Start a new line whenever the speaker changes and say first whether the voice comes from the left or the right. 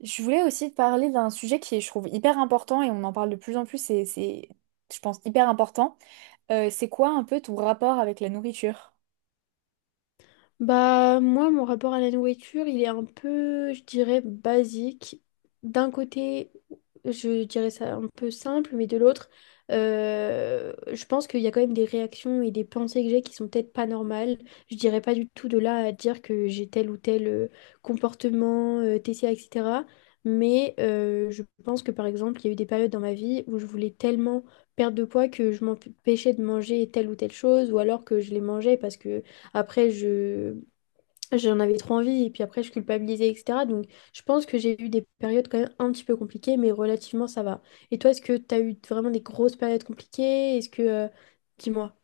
right: Je voulais aussi te parler d'un sujet qui est, je trouve, hyper important et on en parle de plus en plus, et c'est, je pense, hyper important. C'est quoi un peu ton rapport avec la nourriture?
left: Bah, moi, mon rapport à la nourriture, il est un peu, je dirais, basique. D'un côté, je dirais ça un peu simple, mais de l'autre, je pense qu'il y a quand même des réactions et des pensées que j'ai qui sont peut-être pas normales. Je dirais pas du tout de là à dire que j'ai tel ou tel comportement, TCA, etc. Mais je pense que, par exemple, il y a eu des périodes dans ma vie où je voulais tellement perdre de poids que je m'empêchais de manger telle ou telle chose, ou alors que je les mangeais parce que après, je j'en avais trop envie et puis après, je culpabilisais, etc. Donc, je pense que j'ai eu des périodes quand même un petit peu compliquées, mais relativement, ça va. Et toi, est-ce que tu as eu vraiment des grosses périodes compliquées? Dis-moi.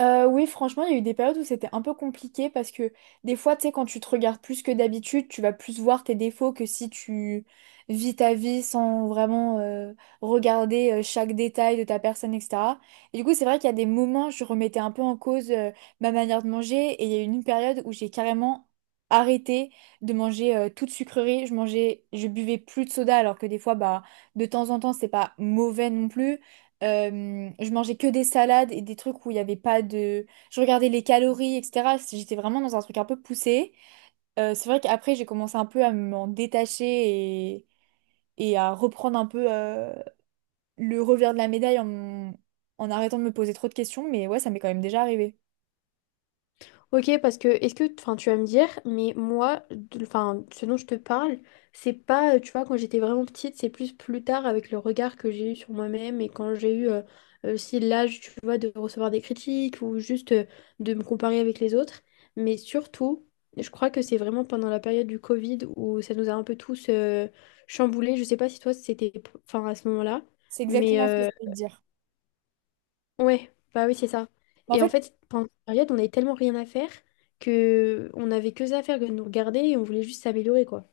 right: Oui, franchement, il y a eu des périodes où c'était un peu compliqué parce que des fois, tu sais, quand tu te regardes plus que d'habitude, tu vas plus voir tes défauts que si tu vis ta vie sans vraiment regarder chaque détail de ta personne, etc. Et du coup, c'est vrai qu'il y a des moments, je remettais un peu en cause ma manière de manger et il y a eu une période où j'ai carrément arrêté de manger toute sucrerie. Je mangeais, je buvais plus de soda alors que des fois, bah, de temps en temps, c'est pas mauvais non plus. Je mangeais que des salades et des trucs où il n'y avait pas de Je regardais les calories, etc. J'étais vraiment dans un truc un peu poussé. C'est vrai qu'après, j'ai commencé un peu à m'en détacher et à reprendre un peu le revers de la médaille en en arrêtant de me poser trop de questions. Mais ouais, ça m'est quand même déjà arrivé.
left: Ok, parce que est-ce que, enfin, tu vas me dire, mais moi, enfin, ce dont je te parle, c'est pas, tu vois, quand j'étais vraiment petite, c'est plus tard avec le regard que j'ai eu sur moi-même et quand j'ai eu aussi l'âge, tu vois, de recevoir des critiques ou juste de me comparer avec les autres. Mais surtout, je crois que c'est vraiment pendant la période du Covid où ça nous a un peu tous chamboulés. Je sais pas si toi c'était, enfin à ce moment-là,
right: C'est
left: mais
right: exactement ce que je voulais te dire.
left: ouais, bah oui, c'est ça.
right: Mais en
left: Et en
right: fait,
left: fait, pendant cette période, on n'avait tellement rien à faire que on n'avait que ça à faire que de nous regarder et on voulait juste s'améliorer, quoi.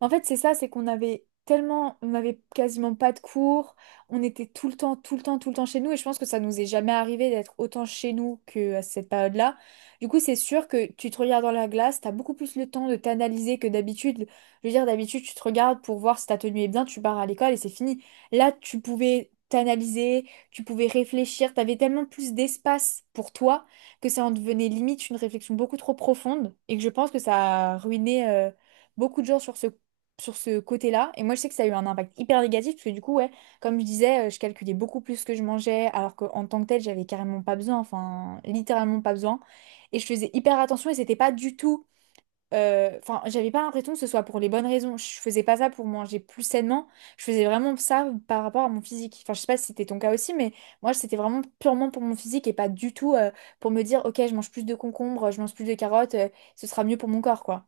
right: en fait, c'est ça, c'est qu'on avait tellement, on n'avait quasiment pas de cours, on était tout le temps, tout le temps, tout le temps chez nous, et je pense que ça nous est jamais arrivé d'être autant chez nous que à cette période-là. Du coup, c'est sûr que tu te regardes dans la glace, t'as beaucoup plus le temps de t'analyser que d'habitude. Je veux dire, d'habitude, tu te regardes pour voir si ta tenue est bien, tu pars à l'école et c'est fini. Là, tu pouvais t'analyser, tu pouvais réfléchir, t'avais tellement plus d'espace pour toi que ça en devenait limite une réflexion beaucoup trop profonde, et que je pense que ça a ruiné beaucoup de gens sur ce côté-là. Et moi, je sais que ça a eu un impact hyper négatif, parce que du coup, ouais, comme je disais, je calculais beaucoup plus ce que je mangeais, alors qu'en tant que tel, j'avais carrément pas besoin, enfin, littéralement pas besoin. Et je faisais hyper attention, et c'était pas du tout. Enfin, j'avais pas l'impression que ce soit pour les bonnes raisons. Je faisais pas ça pour manger plus sainement. Je faisais vraiment ça par rapport à mon physique. Enfin, je sais pas si c'était ton cas aussi, mais moi, c'était vraiment purement pour mon physique et pas du tout pour me dire, ok, je mange plus de concombres, je mange plus de carottes, ce sera mieux pour mon corps, quoi.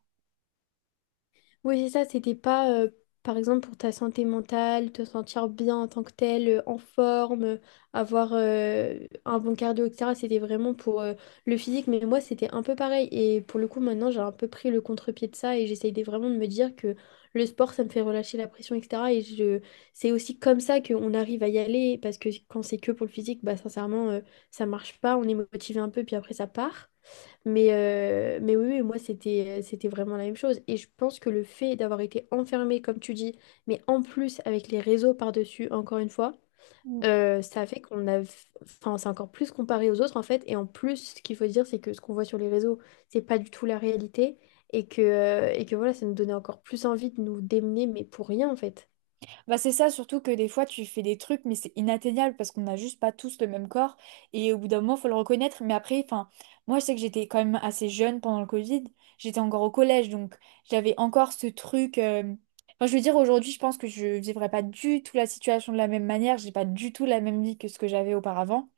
left: Oui, c'est ça, c'était pas, par exemple, pour ta santé mentale, te sentir bien en tant que tel, en forme, avoir un bon cardio, etc. C'était vraiment pour le physique, mais moi, c'était un peu pareil. Et pour le coup, maintenant, j'ai un peu pris le contre-pied de ça et vraiment de me dire que le sport, ça me fait relâcher la pression, etc. Et je... c'est aussi comme ça qu'on arrive à y aller, parce que quand c'est que pour le physique, bah, sincèrement, ça marche pas, on est motivé un peu, puis après, ça part. Mais oui, oui, moi, c'était, c'était vraiment la même chose. Et je pense que le fait d'avoir été enfermé, comme tu dis, mais en plus avec les réseaux par-dessus, encore une fois, ça a fait qu'on a... Enfin, c'est encore plus comparé aux autres, en fait. Et en plus, ce qu'il faut dire, c'est que ce qu'on voit sur les réseaux, c'est pas du tout la réalité. Et que voilà, ça nous donnait encore plus envie de nous démener, mais pour rien, en fait.
right: Bah c'est ça, surtout que des fois tu fais des trucs, mais c'est inatteignable parce qu'on n'a juste pas tous le même corps. Et au bout d'un moment, faut le reconnaître. Mais après, enfin, moi je sais que j'étais quand même assez jeune pendant le Covid. J'étais encore au collège, donc j'avais encore ce truc. Enfin, je veux dire, aujourd'hui, je pense que je vivrais pas du tout la situation de la même manière. J'ai pas du tout la même vie que ce que j'avais auparavant.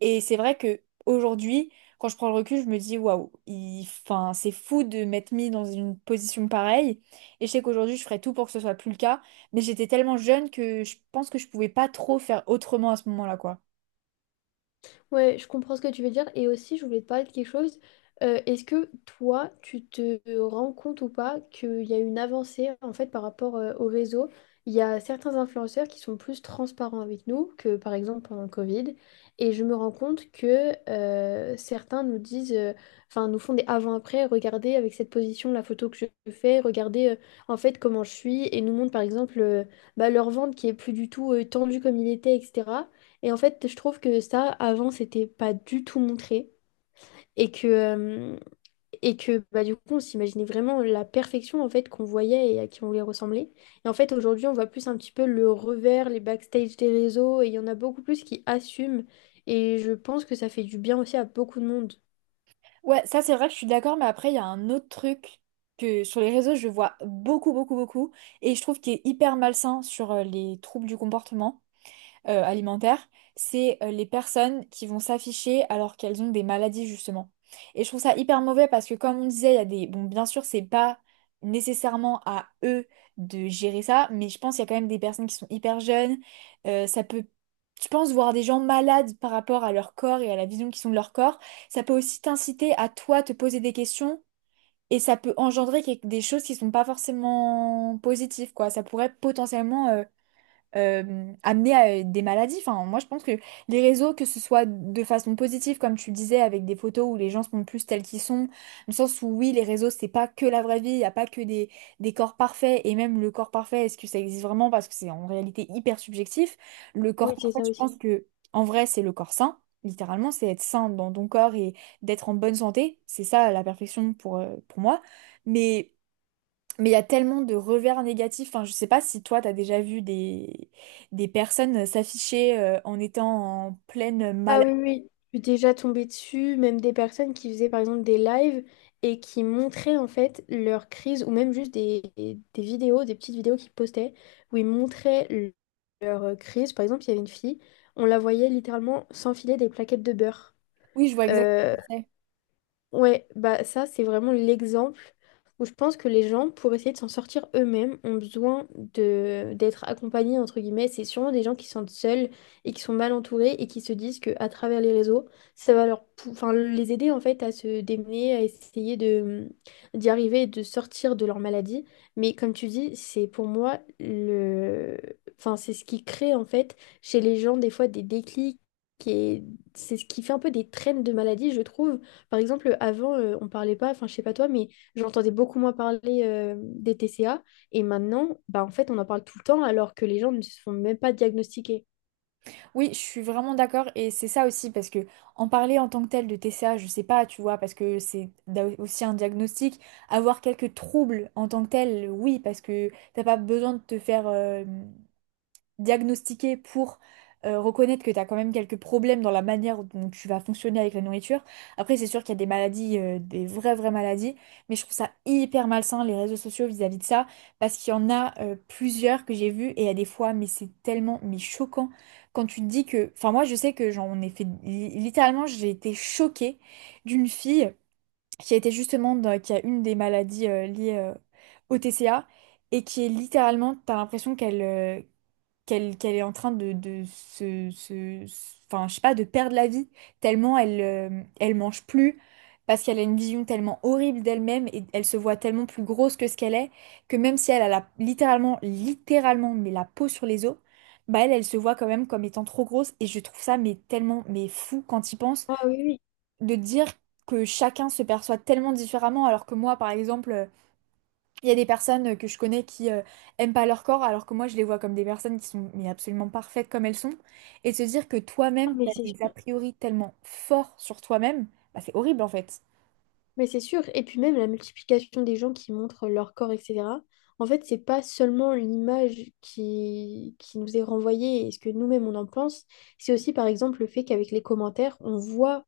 right: Et c'est vrai que aujourd'hui, quand je prends le recul, je me dis waouh, enfin, c'est fou de m'être mis dans une position pareille. Et je sais qu'aujourd'hui, je ferais tout pour que ce soit plus le cas. Mais j'étais tellement jeune que je pense que je pouvais pas trop faire autrement à ce moment-là, quoi.
left: Ouais, je comprends ce que tu veux dire. Et aussi, je voulais te parler de quelque chose. Est-ce que toi, tu te rends compte ou pas qu'il y a une avancée en fait par rapport au réseau? Il y a certains influenceurs qui sont plus transparents avec nous que par exemple pendant le Covid. Et je me rends compte que certains nous disent, enfin nous font des avant-après, regardez avec cette position la photo que je fais, regardez en fait comment je suis et nous montrent par exemple bah, leur ventre qui est plus du tout tendu comme il était, etc. Et en fait, je trouve que ça, avant, c'était pas du tout montré. Et que, euh, et que bah, du coup, on s'imaginait vraiment la perfection en fait qu'on voyait et à qui on voulait ressembler. Et en fait, aujourd'hui, on voit plus un petit peu le revers, les backstage des réseaux. Et il y en a beaucoup plus qui assument. Et je pense que ça fait du bien aussi à beaucoup de monde.
right: Ouais, ça c'est vrai que je suis d'accord, mais après, il y a un autre truc que sur les réseaux, je vois beaucoup, beaucoup, beaucoup. Et je trouve qu'il est hyper malsain sur les troubles du comportement. Alimentaire, c'est les personnes qui vont s'afficher alors qu'elles ont des maladies justement. Et je trouve ça hyper mauvais parce que comme on disait, il y a Bon, bien sûr, c'est pas nécessairement à eux de gérer ça, mais je pense qu'il y a quand même des personnes qui sont hyper jeunes. Ça peut Je pense voir des gens malades par rapport à leur corps et à la vision qu'ils ont de leur corps. Ça peut aussi t'inciter à toi te poser des questions. Et ça peut engendrer des choses qui sont pas forcément positives, quoi. Ça pourrait potentiellement amener à des maladies. Enfin, moi, je pense que les réseaux, que ce soit de façon positive, comme tu disais, avec des photos où les gens se montrent plus tels qu'ils sont, dans le sens où oui, les réseaux, c'est pas que la vraie vie, il n'y a pas que des corps parfaits, et même le corps parfait, est-ce que ça existe vraiment? Parce que c'est en réalité hyper subjectif. Le corps
left: Oui, c'est
right: parfait,
left: ça
right: je
left: aussi.
right: pense que en vrai, c'est le corps sain. Littéralement, c'est être sain dans ton corps et d'être en bonne santé. C'est ça la perfection pour moi. Mais mais il y a tellement de revers négatifs. Enfin, je sais pas si toi, t'as déjà vu des personnes s'afficher en étant en pleine
left: Ah
right: maladie.
left: oui, oui, je suis déjà tombée dessus, même des personnes qui faisaient par exemple des lives et qui montraient en fait leur crise ou même juste des vidéos, des petites vidéos qu'ils postaient où leur crise. Par exemple, il y avait une fille, on la voyait littéralement s'enfiler des plaquettes de beurre.
right: Oui, je vois exactement ce
left: Euh,
right: que c'est.
left: Ouais, bah ça, c'est vraiment l'exemple où je pense que les gens, pour essayer de s'en sortir eux-mêmes, ont besoin de d'être accompagnés entre guillemets. C'est sûrement des gens qui se sentent seuls et qui sont mal entourés et qui se disent que à travers les réseaux, ça va leur, enfin les aider en fait à se démener, à essayer de d'y arriver, et de sortir de leur maladie. Mais comme tu dis, c'est pour moi le, enfin c'est ce qui crée en fait chez les gens des fois des déclics et c'est ce qui fait un peu des traînes de maladie, je trouve, par exemple. Avant, on parlait pas, enfin, je sais pas toi, mais j'entendais beaucoup moins parler des TCA. Et maintenant, bah, en fait, on en parle tout le temps alors que les gens ne se font même pas diagnostiquer.
right: Oui, je suis vraiment d'accord. Et c'est ça aussi, parce que en parler en tant que tel de TCA, je sais pas, tu vois, parce que c'est aussi un diagnostic. Avoir quelques troubles en tant que tel, oui, parce que t'as pas besoin de te faire diagnostiquer pour reconnaître que tu as quand même quelques problèmes dans la manière dont tu vas fonctionner avec la nourriture. Après, c'est sûr qu'il y a des maladies, des vraies, vraies maladies, mais je trouve ça hyper malsain, les réseaux sociaux vis-à-vis de ça, parce qu'il y en a plusieurs que j'ai vues et à des fois, mais c'est tellement, mais choquant, quand tu te dis Enfin, moi, je sais que j'en ai Littéralement, j'ai été choquée d'une fille qui a été qui a une des maladies liées au TCA, et qui est T'as l'impression qu'elle qu'elle est en train de se, enfin, je sais pas, de perdre la vie, tellement elle, elle mange plus, parce qu'elle a une vision tellement horrible d'elle-même et elle se voit tellement plus grosse que ce qu'elle est, que même si elle a littéralement, littéralement, mais la peau sur les os, bah elle, elle se voit quand même comme étant trop grosse et je trouve ça mais tellement, mais fou quand il pense
left: Ah oui, oui.
right: de dire que chacun se perçoit tellement différemment alors que moi, par exemple, il y a des personnes que je connais qui aiment pas leur corps, alors que moi je les vois comme des personnes qui sont mais absolument parfaites comme elles sont. Et de se dire que
left: Ah,
right: toi-même,
left: mais
right: tu as
left: c'est
right: des a
left: sûr.
right: priori tellement forts sur toi-même, bah, c'est horrible en fait.
left: Mais c'est sûr. Et puis même la multiplication des gens qui montrent leur corps, etc. En fait, c'est pas seulement l'image qui nous est renvoyée et ce que nous-mêmes on en pense, c'est aussi par exemple le fait qu'avec les commentaires, on voit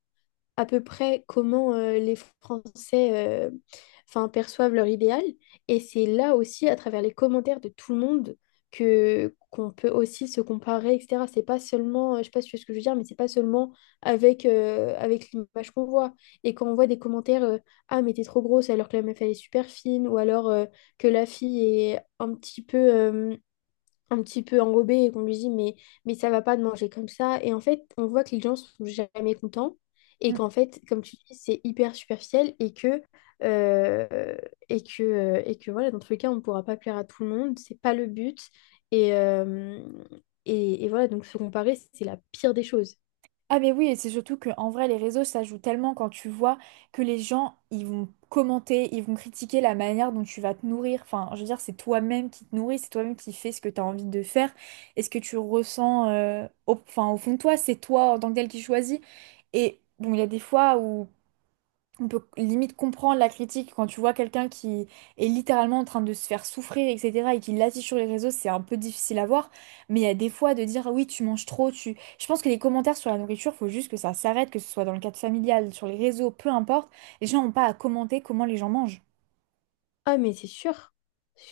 left: à peu près comment les Français enfin, perçoivent leur idéal. Et c'est là aussi, à travers les commentaires de tout le monde, que qu'on peut aussi se comparer, etc. C'est pas seulement, je sais pas si tu vois ce que je veux dire, mais c'est pas seulement avec, avec l'image qu'on voit. Et quand on voit des commentaires, ah mais t'es trop grosse alors que la meuf elle est super fine, ou alors que la fille est un petit peu enrobé et qu'on lui dit mais ça va pas de manger comme ça. Et en fait, on voit que les gens sont jamais contents et
right: Mm.
left: qu'en fait, comme tu dis, c'est hyper superficiel euh, et que voilà, dans tous les cas, on ne pourra pas plaire à tout le monde, c'est pas le but. Et, euh, et voilà, donc se comparer, c'est la pire des choses.
right: Ah mais oui, et c'est surtout que en vrai, les réseaux, ça joue tellement quand tu vois que les gens, ils vont commenter, ils vont critiquer la manière dont tu vas te nourrir. Enfin, je veux dire, c'est toi-même qui te nourris, c'est toi-même qui fais ce que tu as envie de faire. Et ce que tu ressens au, enfin, au fond de toi, c'est toi en tant que tel qui choisis. Et bon, il y a des fois où on peut limite comprendre la critique quand tu vois quelqu'un qui est littéralement en train de se faire souffrir, etc., et qui l'affiche sur les réseaux, c'est un peu difficile à voir. Mais il y a des fois de dire, Ah oui, tu manges trop, tu Je pense que les commentaires sur la nourriture, faut juste que ça s'arrête, que ce soit dans le cadre familial, sur les réseaux, peu importe. Les gens n'ont pas à commenter comment les gens mangent.
left: Ah, mais c'est sûr,